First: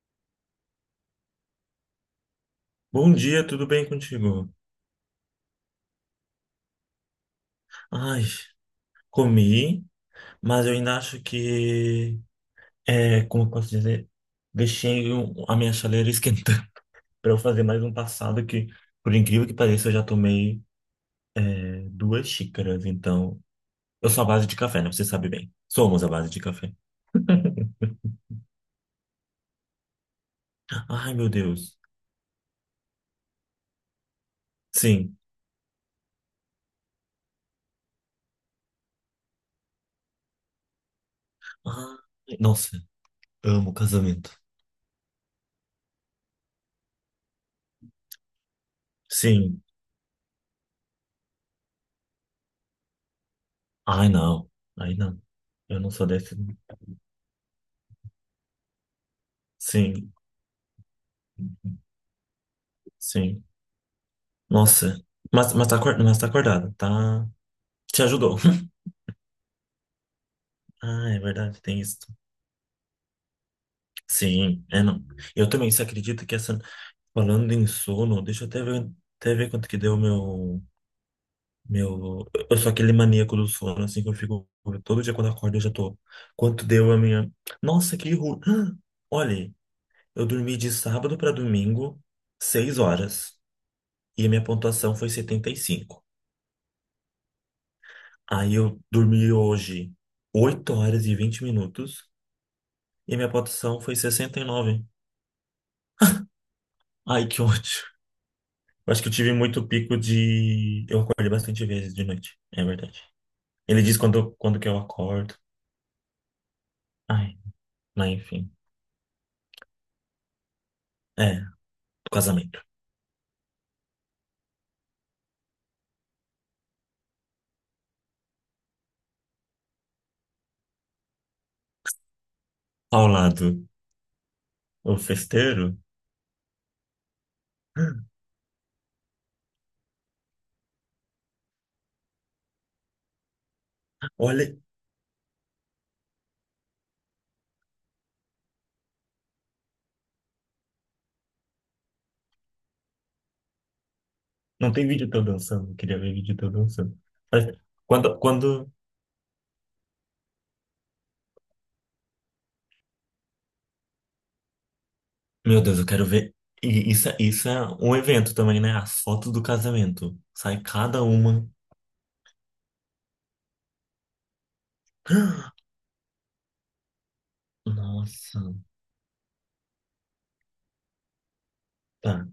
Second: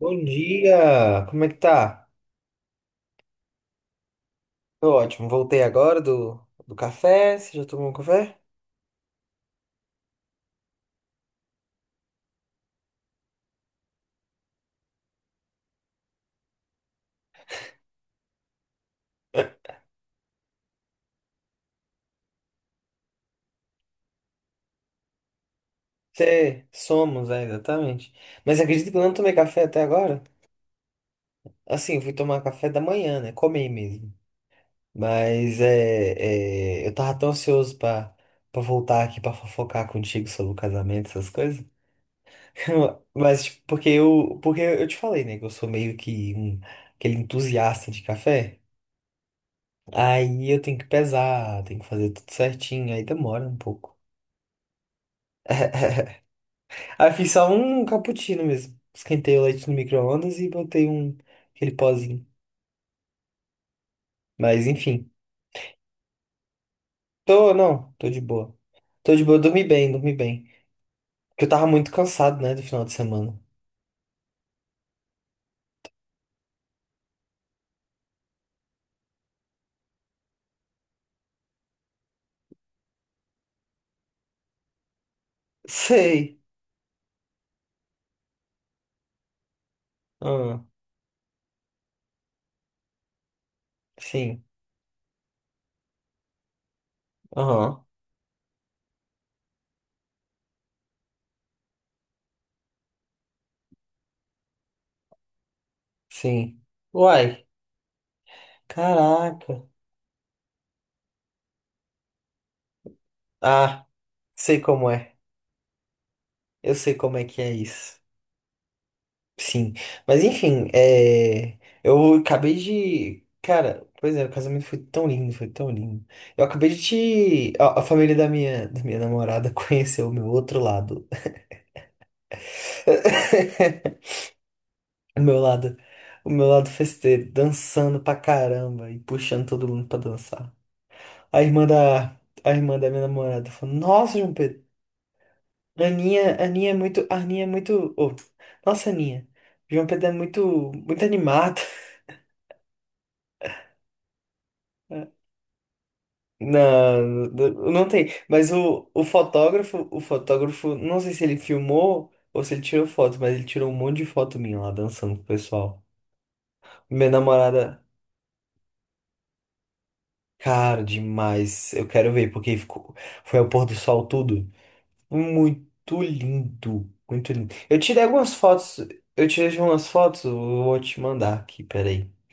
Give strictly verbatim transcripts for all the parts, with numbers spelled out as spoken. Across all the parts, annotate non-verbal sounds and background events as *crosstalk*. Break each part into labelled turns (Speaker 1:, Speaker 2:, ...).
Speaker 1: Bom dia! Como é que tá?
Speaker 2: Bom dia, tudo bem contigo?
Speaker 1: Tô ótimo. Voltei agora do, do café. Você já tomou um
Speaker 2: Ai,
Speaker 1: café?
Speaker 2: comi, mas eu ainda acho que, é, como eu posso dizer, deixei o- a minha chaleira esquentando *laughs* para eu fazer mais um passado que, por incrível que pareça, eu já tomei, é, duas xícaras, então... Eu sou à base de café, né? Você sabe bem. Somos à base de
Speaker 1: Você,
Speaker 2: café.
Speaker 1: somos, é, exatamente. Mas acredito que eu não tomei café até agora.
Speaker 2: Ai, meu Deus.
Speaker 1: Assim, eu fui tomar café da manhã, né? Comi mesmo.
Speaker 2: Sim.
Speaker 1: Mas é, é, eu tava tão ansioso pra, pra voltar aqui pra fofocar contigo sobre o casamento, essas coisas.
Speaker 2: Ai, nossa,
Speaker 1: *laughs* Mas, tipo,
Speaker 2: amo
Speaker 1: porque
Speaker 2: casamento.
Speaker 1: eu, porque eu te falei, né? Que eu sou meio que um, aquele entusiasta de café.
Speaker 2: Sim.
Speaker 1: Aí eu tenho que pesar, tenho que fazer tudo certinho, aí demora um pouco.
Speaker 2: Ai, não. Ai, não. Eu não sou
Speaker 1: *laughs*
Speaker 2: desse.
Speaker 1: Aí eu fiz só um cappuccino mesmo. Esquentei o leite no
Speaker 2: Sim,
Speaker 1: micro-ondas e botei um, aquele pozinho.
Speaker 2: sim.
Speaker 1: Mas
Speaker 2: Nossa,
Speaker 1: enfim,
Speaker 2: mas, mas tá acordado, mas tá acordado, tá?
Speaker 1: tô, não,
Speaker 2: Te
Speaker 1: tô de
Speaker 2: ajudou.
Speaker 1: boa.
Speaker 2: *laughs*
Speaker 1: Tô de boa, dormi bem, dormi bem.
Speaker 2: Ah, é
Speaker 1: Porque eu
Speaker 2: verdade,
Speaker 1: tava
Speaker 2: tem
Speaker 1: muito
Speaker 2: isso.
Speaker 1: cansado, né, do final de semana.
Speaker 2: Sim, é não. Eu também, você acredita que essa. Falando em sono, deixa eu até ver, até ver quanto que deu o meu. Meu. Eu sou aquele maníaco do sono, assim, que eu fico. Todo dia quando eu acordo eu já tô.
Speaker 1: Sei.
Speaker 2: Quanto deu a minha. Nossa, que ruim. *gasps* Olha, eu dormi
Speaker 1: Ah,
Speaker 2: de sábado pra domingo, seis horas. E a minha
Speaker 1: sim.
Speaker 2: pontuação foi setenta e cinco.
Speaker 1: Aham,
Speaker 2: Aí eu dormi hoje, oito horas e vinte minutos. E minha pontuação foi sessenta e nove.
Speaker 1: sim.
Speaker 2: Ai, que *laughs*
Speaker 1: Uai,
Speaker 2: ódio. Eu Acho que eu tive
Speaker 1: caraca.
Speaker 2: muito pico de. Eu acordei bastante vezes de noite. É verdade. Ele
Speaker 1: Ah,
Speaker 2: diz quando,
Speaker 1: sei
Speaker 2: quando que eu
Speaker 1: como é.
Speaker 2: acordo.
Speaker 1: Eu sei como é
Speaker 2: Ai,
Speaker 1: que é isso.
Speaker 2: mas enfim.
Speaker 1: Sim, mas enfim,
Speaker 2: É,
Speaker 1: é... eu acabei
Speaker 2: Casamento.
Speaker 1: de. Cara, pois é, o casamento foi tão lindo, foi tão lindo. Eu acabei de te. A, a família da minha, da minha namorada *laughs* conheceu o meu outro lado.
Speaker 2: Ao lado,
Speaker 1: *laughs*
Speaker 2: o
Speaker 1: O meu lado.
Speaker 2: festeiro.
Speaker 1: O meu lado festeiro, dançando pra caramba e puxando todo mundo pra dançar. A irmã da. A irmã da minha namorada falou: Nossa, João
Speaker 2: Olha,
Speaker 1: Pedro, a Aninha, a Aninha é muito. A Aninha é muito. Ô, nossa, Aninha. João Pedro é muito, muito animado.
Speaker 2: não tem vídeo
Speaker 1: *laughs*
Speaker 2: teu dançando. Eu Queria ver vídeo teu dançando.
Speaker 1: Não,
Speaker 2: Mas
Speaker 1: não não tem.
Speaker 2: Quando,
Speaker 1: Mas
Speaker 2: quando.
Speaker 1: o, o fotógrafo, o fotógrafo, não sei se ele filmou ou se ele tirou foto, mas ele tirou um monte de foto minha lá dançando com o
Speaker 2: Meu Deus,
Speaker 1: pessoal.
Speaker 2: eu quero ver. E isso,
Speaker 1: Minha
Speaker 2: é- isso é
Speaker 1: namorada,
Speaker 2: um evento também, né? As fotos do casamento. Sai
Speaker 1: cara,
Speaker 2: cada uma.
Speaker 1: demais. Eu quero ver, porque ficou, foi ao pôr do sol tudo.
Speaker 2: *gasps*
Speaker 1: Muito lindo, muito lindo. Eu tirei algumas
Speaker 2: Nossa.
Speaker 1: fotos, eu tirei umas fotos, eu vou te mandar aqui, peraí.
Speaker 2: Tá.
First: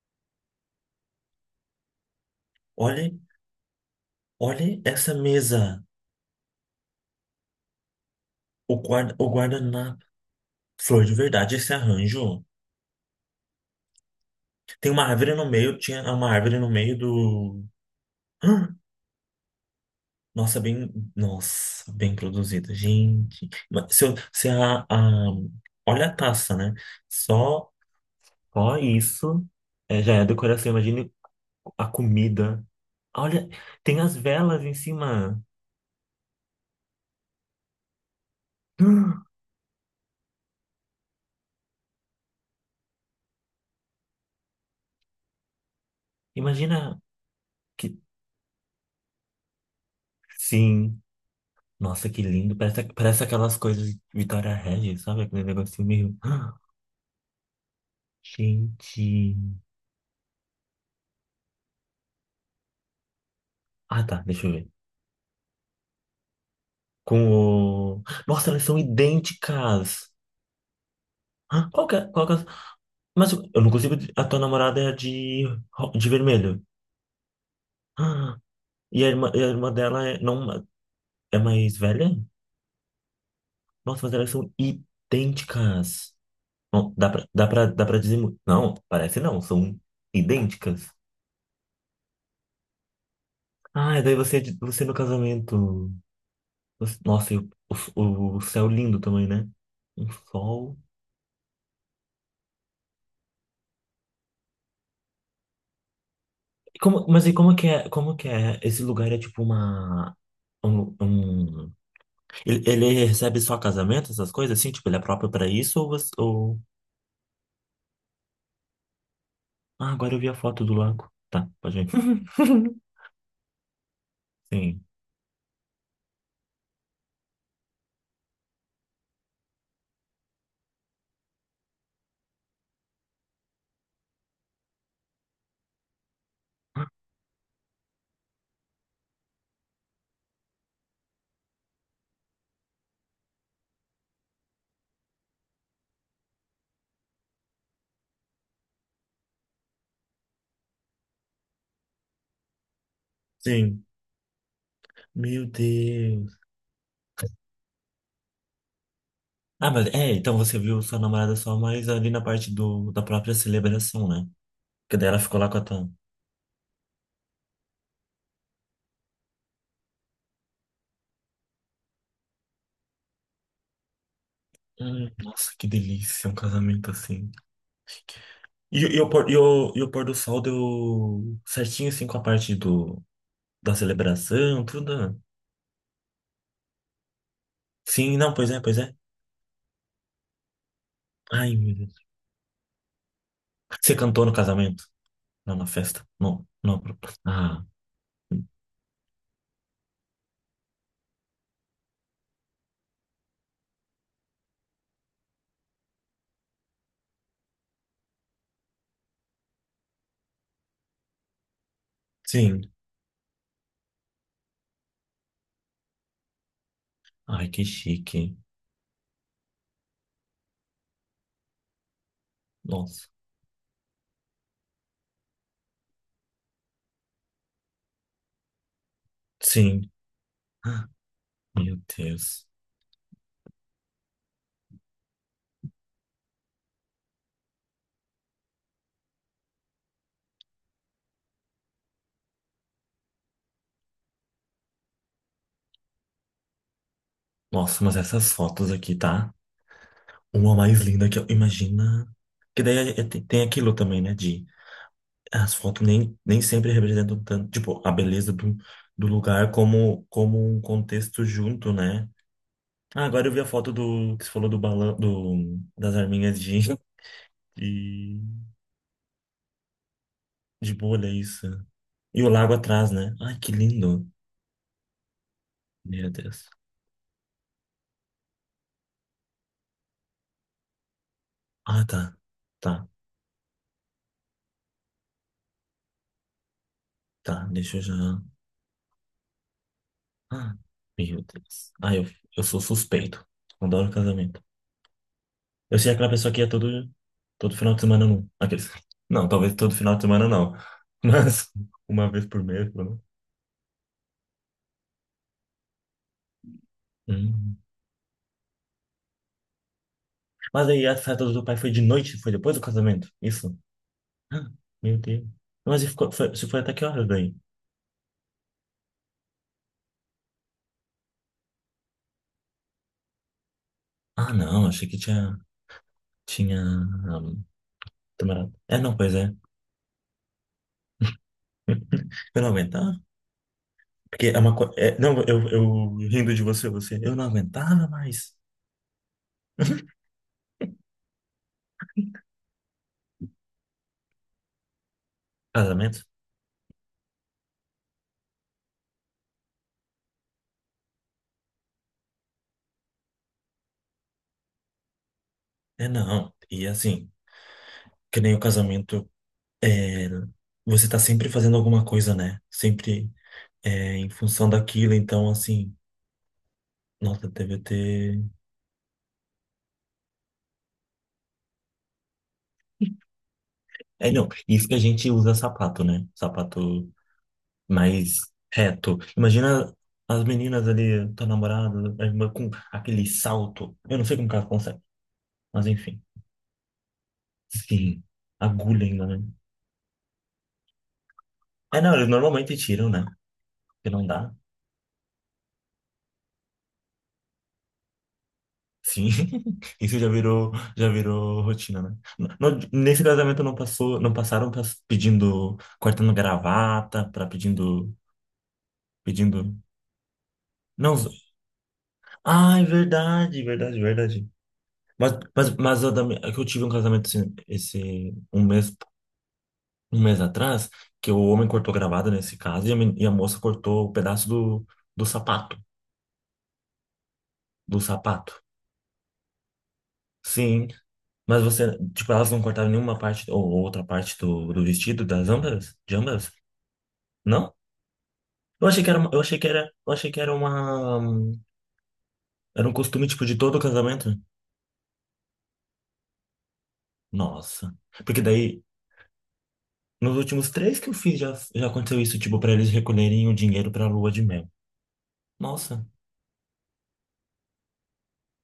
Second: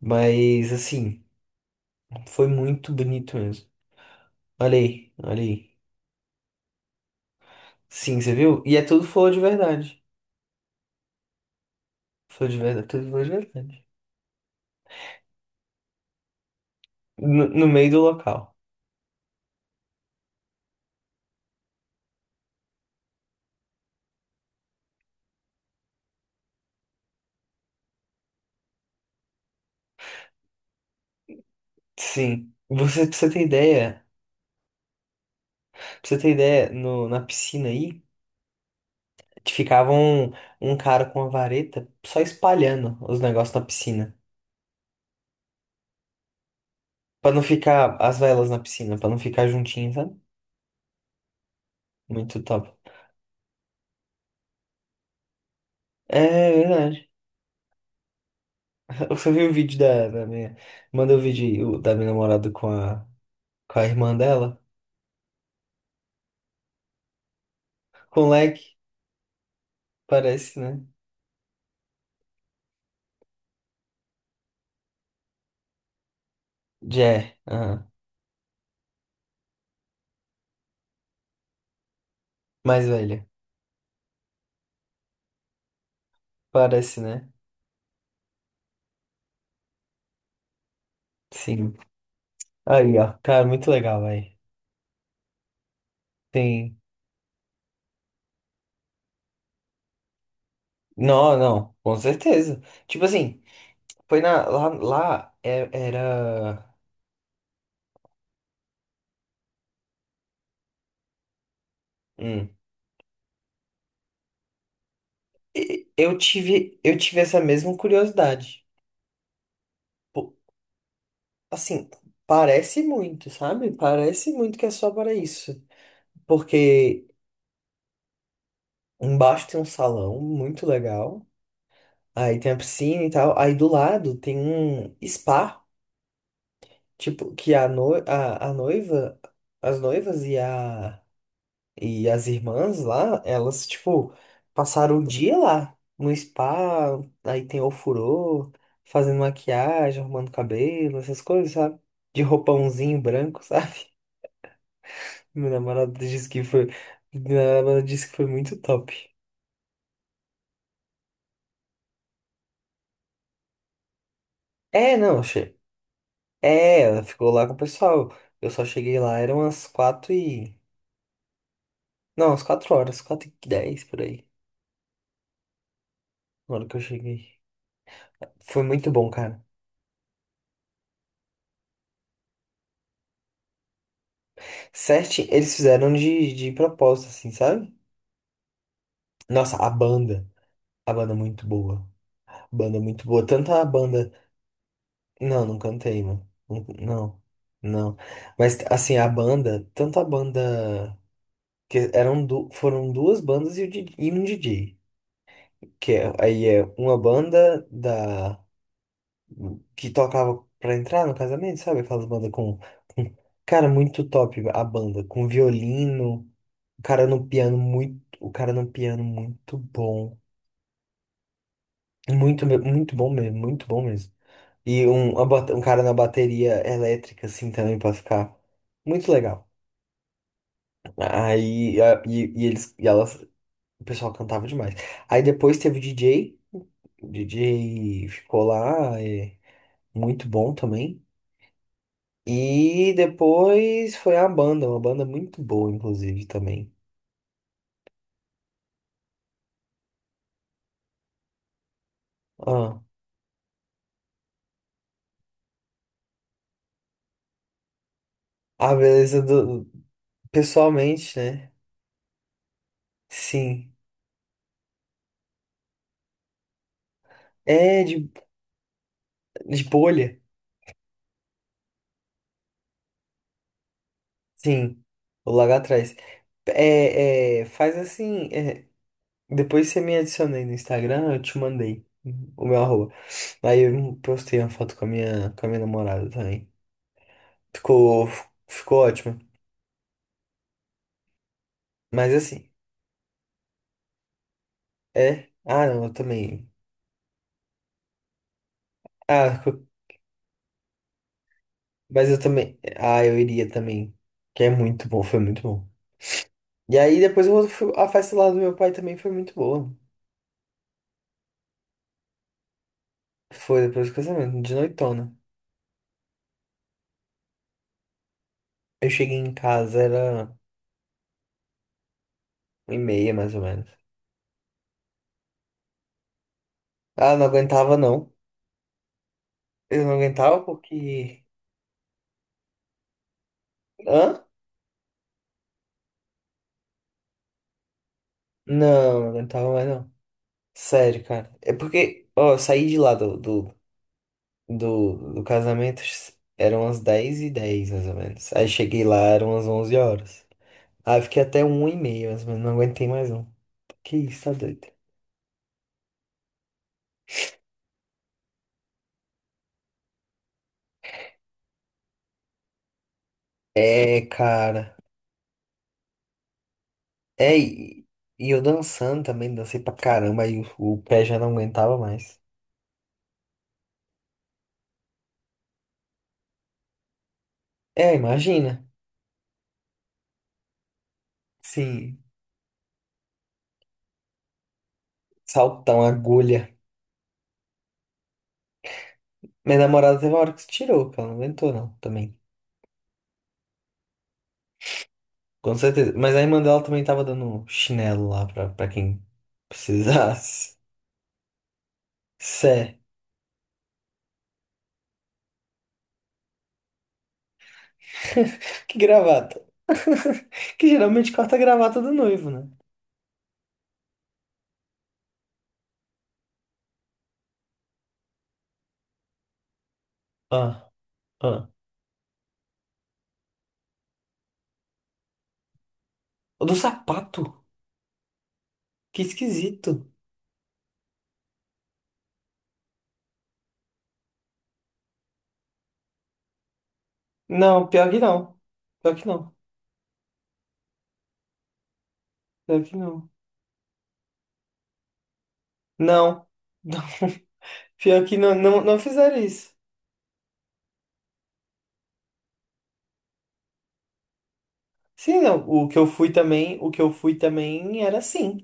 Speaker 1: Mas assim, foi muito
Speaker 2: Olha,
Speaker 1: bonito mesmo. Olha
Speaker 2: olha
Speaker 1: aí,
Speaker 2: essa
Speaker 1: olha aí.
Speaker 2: mesa.
Speaker 1: Sim, você viu? E
Speaker 2: O
Speaker 1: é tudo
Speaker 2: guarda, o
Speaker 1: flor de verdade.
Speaker 2: guardanapo. Flor de verdade, esse arranjo.
Speaker 1: Sou de verdade, tudo foi de verdade.
Speaker 2: Tem uma árvore no meio, tinha uma árvore no meio
Speaker 1: No,
Speaker 2: do.
Speaker 1: no meio do local.
Speaker 2: Ah, Nossa, bem. Nossa, bem produzida, gente. Mas se, eu- se a, a- Olha a taça, né? Só, só isso é, já é decoração. Imagine a
Speaker 1: Sim.
Speaker 2: comida.
Speaker 1: Você, pra você ter
Speaker 2: Olha, tem
Speaker 1: ideia,
Speaker 2: as velas em cima.
Speaker 1: pra você ter ideia, no, na piscina aí,
Speaker 2: Ah,
Speaker 1: ficava um, um cara com uma vareta só espalhando os negócios na piscina.
Speaker 2: Imagina
Speaker 1: Pra não
Speaker 2: que.
Speaker 1: ficar as velas na piscina, pra não ficar juntinho, sabe?
Speaker 2: Sim. Nossa, que
Speaker 1: Muito
Speaker 2: lindo.
Speaker 1: top.
Speaker 2: Parece, parece aquelas coisas de Vitória Regis, sabe? Aquele negocinho meio.
Speaker 1: É verdade. *laughs* Você
Speaker 2: Gente.
Speaker 1: viu o vídeo da, da minha. Manda o vídeo aí, o- da minha namorada com a, com a
Speaker 2: Ah,
Speaker 1: irmã
Speaker 2: tá, deixa eu
Speaker 1: dela.
Speaker 2: ver. Com o.
Speaker 1: Com o
Speaker 2: Nossa,
Speaker 1: leque,
Speaker 2: elas são idênticas!
Speaker 1: parece, né?
Speaker 2: Hã? Qual que é? Qual que é? Mas eu não consigo. A tua namorada é de, ro- de vermelho.
Speaker 1: Jé, aham.
Speaker 2: Ah, E a irmã, e a irmã dela é, não, é mais velha?
Speaker 1: Mais velha.
Speaker 2: Nossa, mas elas são idênticas. Não,
Speaker 1: Parece,
Speaker 2: dá pra,
Speaker 1: né?
Speaker 2: dá pra, dá pra dizer. mu- Não, parece não, são idênticas.
Speaker 1: Sim. Aí, ó, cara, muito
Speaker 2: Ah,
Speaker 1: legal,
Speaker 2: e daí
Speaker 1: velho.
Speaker 2: você, você, é no casamento.
Speaker 1: Tem.
Speaker 2: Você- Nossa, e o, o, o céu lindo também, né? Um sol.
Speaker 1: Não, não, com certeza. Tipo assim, foi na. Lá, lá é- era.
Speaker 2: E Como, mas e como que é, como que é? Esse lugar é tipo uma um, um-
Speaker 1: hum,
Speaker 2: ele, ele recebe só casamento, essas coisas assim, tipo, ele é próprio pra isso
Speaker 1: e-
Speaker 2: ou, você-
Speaker 1: Eu
Speaker 2: ou.
Speaker 1: tive, eu tive essa mesma curiosidade.
Speaker 2: Ah, agora eu
Speaker 1: Pô,
Speaker 2: vi a foto do lago. Tá, pode ir.
Speaker 1: assim,
Speaker 2: *laughs*
Speaker 1: parece muito, sabe? Parece muito que é
Speaker 2: Sim.
Speaker 1: só para isso. Porque embaixo tem um salão muito legal. Aí tem a piscina e tal. Aí do lado tem um spa. Tipo, que a, no, a, a noiva, as noivas e a E as irmãs lá, elas, tipo, passaram o dia lá, no spa, aí tem ofurô, fazendo maquiagem, arrumando cabelo, essas coisas, sabe? De roupãozinho branco,
Speaker 2: Sim.
Speaker 1: sabe? *laughs*
Speaker 2: Meu
Speaker 1: Meu namorado disse
Speaker 2: Deus.
Speaker 1: que foi. Meu namorado disse que foi muito top.
Speaker 2: Ah, mas é, então você viu sua namorada só mais ali na parte do da própria celebração, né?
Speaker 1: É,
Speaker 2: Que daí ela
Speaker 1: não,
Speaker 2: ficou lá com
Speaker 1: achei.
Speaker 2: a Tam.
Speaker 1: É, ela ficou lá com o pessoal. Eu só cheguei lá, eram umas quatro e. Não, umas quatro horas, quatro e dez por aí,
Speaker 2: Hum, nossa, que delícia um
Speaker 1: na hora que eu
Speaker 2: casamento assim.
Speaker 1: cheguei. Foi
Speaker 2: E,
Speaker 1: muito
Speaker 2: e
Speaker 1: bom,
Speaker 2: o pôr, e,
Speaker 1: cara.
Speaker 2: o, e o pôr do sol deu certinho assim com a parte do da celebração,
Speaker 1: Certo,
Speaker 2: tudo.
Speaker 1: eles fizeram de, de propósito, assim, sabe?
Speaker 2: Sim, não, pois é, pois é.
Speaker 1: Nossa, a banda. A banda é muito
Speaker 2: Ai, meu
Speaker 1: boa.
Speaker 2: Deus.
Speaker 1: Banda é muito boa. Tanto a
Speaker 2: Você
Speaker 1: banda.
Speaker 2: cantou no casamento?
Speaker 1: Não,
Speaker 2: Não,
Speaker 1: não
Speaker 2: na
Speaker 1: cantei,
Speaker 2: festa.
Speaker 1: mano.
Speaker 2: Não,
Speaker 1: Não,
Speaker 2: não.
Speaker 1: não.
Speaker 2: Ah,
Speaker 1: não. Mas, assim, a banda. Tanto a banda. Que eram du... Foram duas bandas e, o D J e um D J. Que é- aí é uma banda da. Que tocava pra entrar no casamento, sabe? Aquelas bandas com.
Speaker 2: sim.
Speaker 1: com- Cara, muito top a banda. Com violino. O cara no
Speaker 2: Ai,
Speaker 1: piano
Speaker 2: que
Speaker 1: muito. O
Speaker 2: chique.
Speaker 1: cara no piano muito bom. Muito, me- muito
Speaker 2: Nossa.
Speaker 1: bom mesmo, muito bom mesmo. E um, uma bate- um cara na bateria elétrica, assim, também, pra ficar muito legal.
Speaker 2: Sim. Meu
Speaker 1: Aí, a- e, e
Speaker 2: Deus.
Speaker 1: eles, e elas, o pessoal cantava demais. Aí depois teve o D J, o D J, ficou lá, é, muito bom também. E depois foi a banda, uma banda muito boa, inclusive, também.
Speaker 2: Nossa, mas essas fotos aqui, tá? Uma mais linda que eu. Imagina. Que daí
Speaker 1: Ah,
Speaker 2: é- é- tem tem aquilo também, né? De as fotos nem, nem sempre representam tanto, tipo, a beleza do,
Speaker 1: a
Speaker 2: do
Speaker 1: beleza
Speaker 2: lugar
Speaker 1: do,
Speaker 2: como, como, um
Speaker 1: pessoalmente,
Speaker 2: contexto
Speaker 1: né?
Speaker 2: junto, né? Ah, agora eu vi a foto
Speaker 1: Sim.
Speaker 2: do que você falou do balão, do, das arminhas de,
Speaker 1: É, de,
Speaker 2: de,
Speaker 1: de bolha.
Speaker 2: de bolha, é isso. E o lago atrás, né? Ai, que lindo.
Speaker 1: Sim. O lá atrás.
Speaker 2: Meu Deus.
Speaker 1: É, é, faz assim. é, Depois você me adicionei no Instagram, eu te
Speaker 2: Ah,
Speaker 1: mandei
Speaker 2: tá.
Speaker 1: o meu
Speaker 2: Tá,
Speaker 1: arroba. Aí eu postei uma foto com a minha, com a minha namorada também.
Speaker 2: tá. Deixa eu
Speaker 1: Ficou,
Speaker 2: já.
Speaker 1: ficou ótimo.
Speaker 2: Ah, meu Deus. Ah, eu,
Speaker 1: Mas
Speaker 2: eu
Speaker 1: assim,
Speaker 2: sou suspeito. Adoro casamento.
Speaker 1: é. Ah,
Speaker 2: Eu
Speaker 1: não,
Speaker 2: sei
Speaker 1: eu
Speaker 2: aquela pessoa que
Speaker 1: também.
Speaker 2: ia todo, todo final de semana, não. Aqueles... Não,
Speaker 1: Ah,
Speaker 2: talvez
Speaker 1: co-
Speaker 2: todo final de semana não. Mas *laughs*
Speaker 1: mas
Speaker 2: uma
Speaker 1: eu
Speaker 2: vez por
Speaker 1: também.
Speaker 2: mês, pelo menos.
Speaker 1: Ah, eu iria também. Que é muito bom, foi muito bom. E aí depois eu
Speaker 2: Hum.
Speaker 1: fui- a festa lá do meu pai também foi muito boa.
Speaker 2: Mas aí a festa do teu pai foi de noite? Foi depois do casamento? Isso?
Speaker 1: Foi depois do casamento, de
Speaker 2: Meu
Speaker 1: noitona.
Speaker 2: Deus. Mas e ficou, foi, você foi até que horas daí?
Speaker 1: Eu cheguei em casa, era uma e meia mais ou menos.
Speaker 2: Ah, não, achei que tinha, tinha,
Speaker 1: Ah, não
Speaker 2: um,
Speaker 1: aguentava não.
Speaker 2: demorado. É, não, pois é.
Speaker 1: Eu não aguentava porque.
Speaker 2: Eu não aguentava,
Speaker 1: Hã?
Speaker 2: porque é uma coisa, não, eu, eu rindo de você, você, eu não aguentava mais.
Speaker 1: Não, eu não aguentava mais não. Sério, cara. É porque, ó, eu saí de lá do, do, do, do casamento,
Speaker 2: Casamento?
Speaker 1: eram umas dez e dez mais ou menos. Aí cheguei lá, eram umas onze horas. Aí eu fiquei até um e meia, mas não aguentei mais não. Que isso, tá doido?
Speaker 2: É, não. E assim, que nem o casamento, é, você tá sempre fazendo alguma coisa, né? Sempre é,
Speaker 1: É,
Speaker 2: em função
Speaker 1: cara.
Speaker 2: daquilo, então assim, nossa,
Speaker 1: É,
Speaker 2: deve
Speaker 1: e
Speaker 2: ter...
Speaker 1: e eu dançando também, dancei pra caramba, aí o, o pé já não aguentava mais.
Speaker 2: É, não, isso que a gente usa sapato, né? Sapato
Speaker 1: É,
Speaker 2: mais
Speaker 1: imagina.
Speaker 2: reto. Imagina as meninas ali, tua namorada,
Speaker 1: Sim,
Speaker 2: a irmã, com aquele salto. Eu não sei como que elas conseguem, mas
Speaker 1: saltão,
Speaker 2: enfim.
Speaker 1: agulha.
Speaker 2: Sim, agulha ainda, né?
Speaker 1: Minha namorada teve uma hora que se tirou, que ela não aguentou não,
Speaker 2: É, não, eles
Speaker 1: também.
Speaker 2: normalmente tiram, né? Porque não dá.
Speaker 1: Com certeza. Mas a irmã dela também tava dando chinelo lá pra, pra quem
Speaker 2: Sim, *laughs* isso já virou,
Speaker 1: precisasse.
Speaker 2: já virou rotina, né? No-
Speaker 1: Sé.
Speaker 2: nesse casamento não passou, não passaram pas- pedindo, cortando gravata, para pedindo,
Speaker 1: *laughs* Que gravata.
Speaker 2: pedindo.
Speaker 1: *laughs* Que
Speaker 2: Não,
Speaker 1: geralmente
Speaker 2: zo-
Speaker 1: corta a gravata do noivo, né?
Speaker 2: ah, é verdade, verdade, verdade. Mas, mas, mas eu, também- é que eu tive um casamento esse, esse um mês um mês
Speaker 1: Ah,
Speaker 2: atrás que o homem
Speaker 1: ah.
Speaker 2: cortou gravata nesse caso e a, men- e a moça cortou o pedaço do, do sapato.
Speaker 1: O do sapato?
Speaker 2: Do sapato.
Speaker 1: Que esquisito.
Speaker 2: Sim. Mas você, tipo, elas não cortaram nenhuma parte ou outra parte do, do vestido das ambas? De ambas? Não?
Speaker 1: Não, pior que não.
Speaker 2: Eu achei que
Speaker 1: Pior
Speaker 2: era,
Speaker 1: que
Speaker 2: uma- eu
Speaker 1: não.
Speaker 2: achei que era, eu achei que era uma,
Speaker 1: Pior
Speaker 2: era um
Speaker 1: que
Speaker 2: costume,
Speaker 1: não.
Speaker 2: tipo, de todo casamento.
Speaker 1: Não. *laughs*
Speaker 2: Nossa.
Speaker 1: Pior que
Speaker 2: Porque
Speaker 1: não, não,
Speaker 2: daí,
Speaker 1: não fizeram isso.
Speaker 2: nos últimos três que eu fiz, já, já aconteceu isso, tipo, pra eles recolherem o dinheiro pra lua de mel.
Speaker 1: Sim, não. O que
Speaker 2: Nossa.
Speaker 1: eu fui também, o que eu fui também era assim.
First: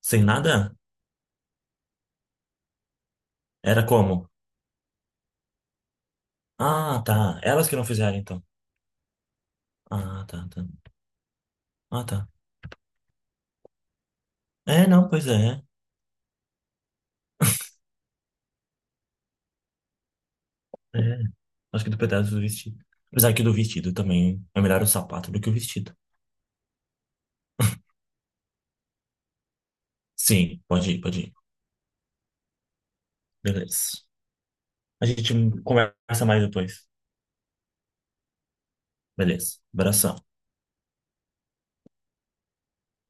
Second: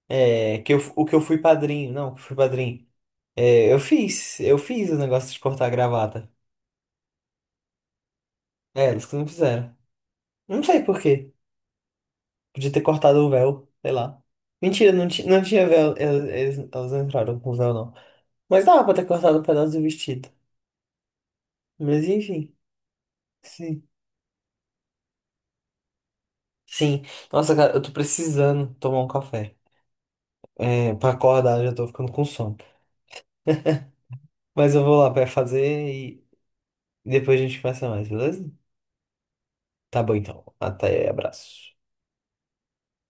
Speaker 2: Sem
Speaker 1: É, que
Speaker 2: nada?
Speaker 1: eu, o que eu fui padrinho. Não, que eu fui padrinho. É, eu
Speaker 2: Era como?
Speaker 1: fiz, eu fiz o negócio de cortar a gravata.
Speaker 2: Ah, tá. Elas que não fizeram, então.
Speaker 1: É, eles que não fizeram.
Speaker 2: Ah, tá,
Speaker 1: Não
Speaker 2: tá.
Speaker 1: sei por quê.
Speaker 2: Ah, tá.
Speaker 1: Podia ter cortado o véu, sei lá.
Speaker 2: É,
Speaker 1: Mentira, não,
Speaker 2: não,
Speaker 1: ti,
Speaker 2: pois
Speaker 1: não
Speaker 2: é.
Speaker 1: tinha véu. Elas, eles- elas não entraram com véu, não. Mas dava pra ter cortado um pedaço do vestido.
Speaker 2: É. Acho que do
Speaker 1: Mas
Speaker 2: pedaço do
Speaker 1: enfim,
Speaker 2: vestido. Apesar que do
Speaker 1: sim.
Speaker 2: vestido também é melhor o sapato do que o vestido.
Speaker 1: Sim. Nossa, cara, eu tô precisando tomar um café.
Speaker 2: Sim, pode
Speaker 1: É,
Speaker 2: ir,
Speaker 1: pra
Speaker 2: pode ir.
Speaker 1: acordar, eu já tô ficando com sono.
Speaker 2: Beleza.
Speaker 1: Mas eu vou
Speaker 2: A
Speaker 1: lá pra
Speaker 2: gente
Speaker 1: fazer e
Speaker 2: conversa mais depois.
Speaker 1: depois a gente conversa mais, beleza?
Speaker 2: Beleza.
Speaker 1: Tá bom
Speaker 2: Abração.
Speaker 1: então. Até, abraço.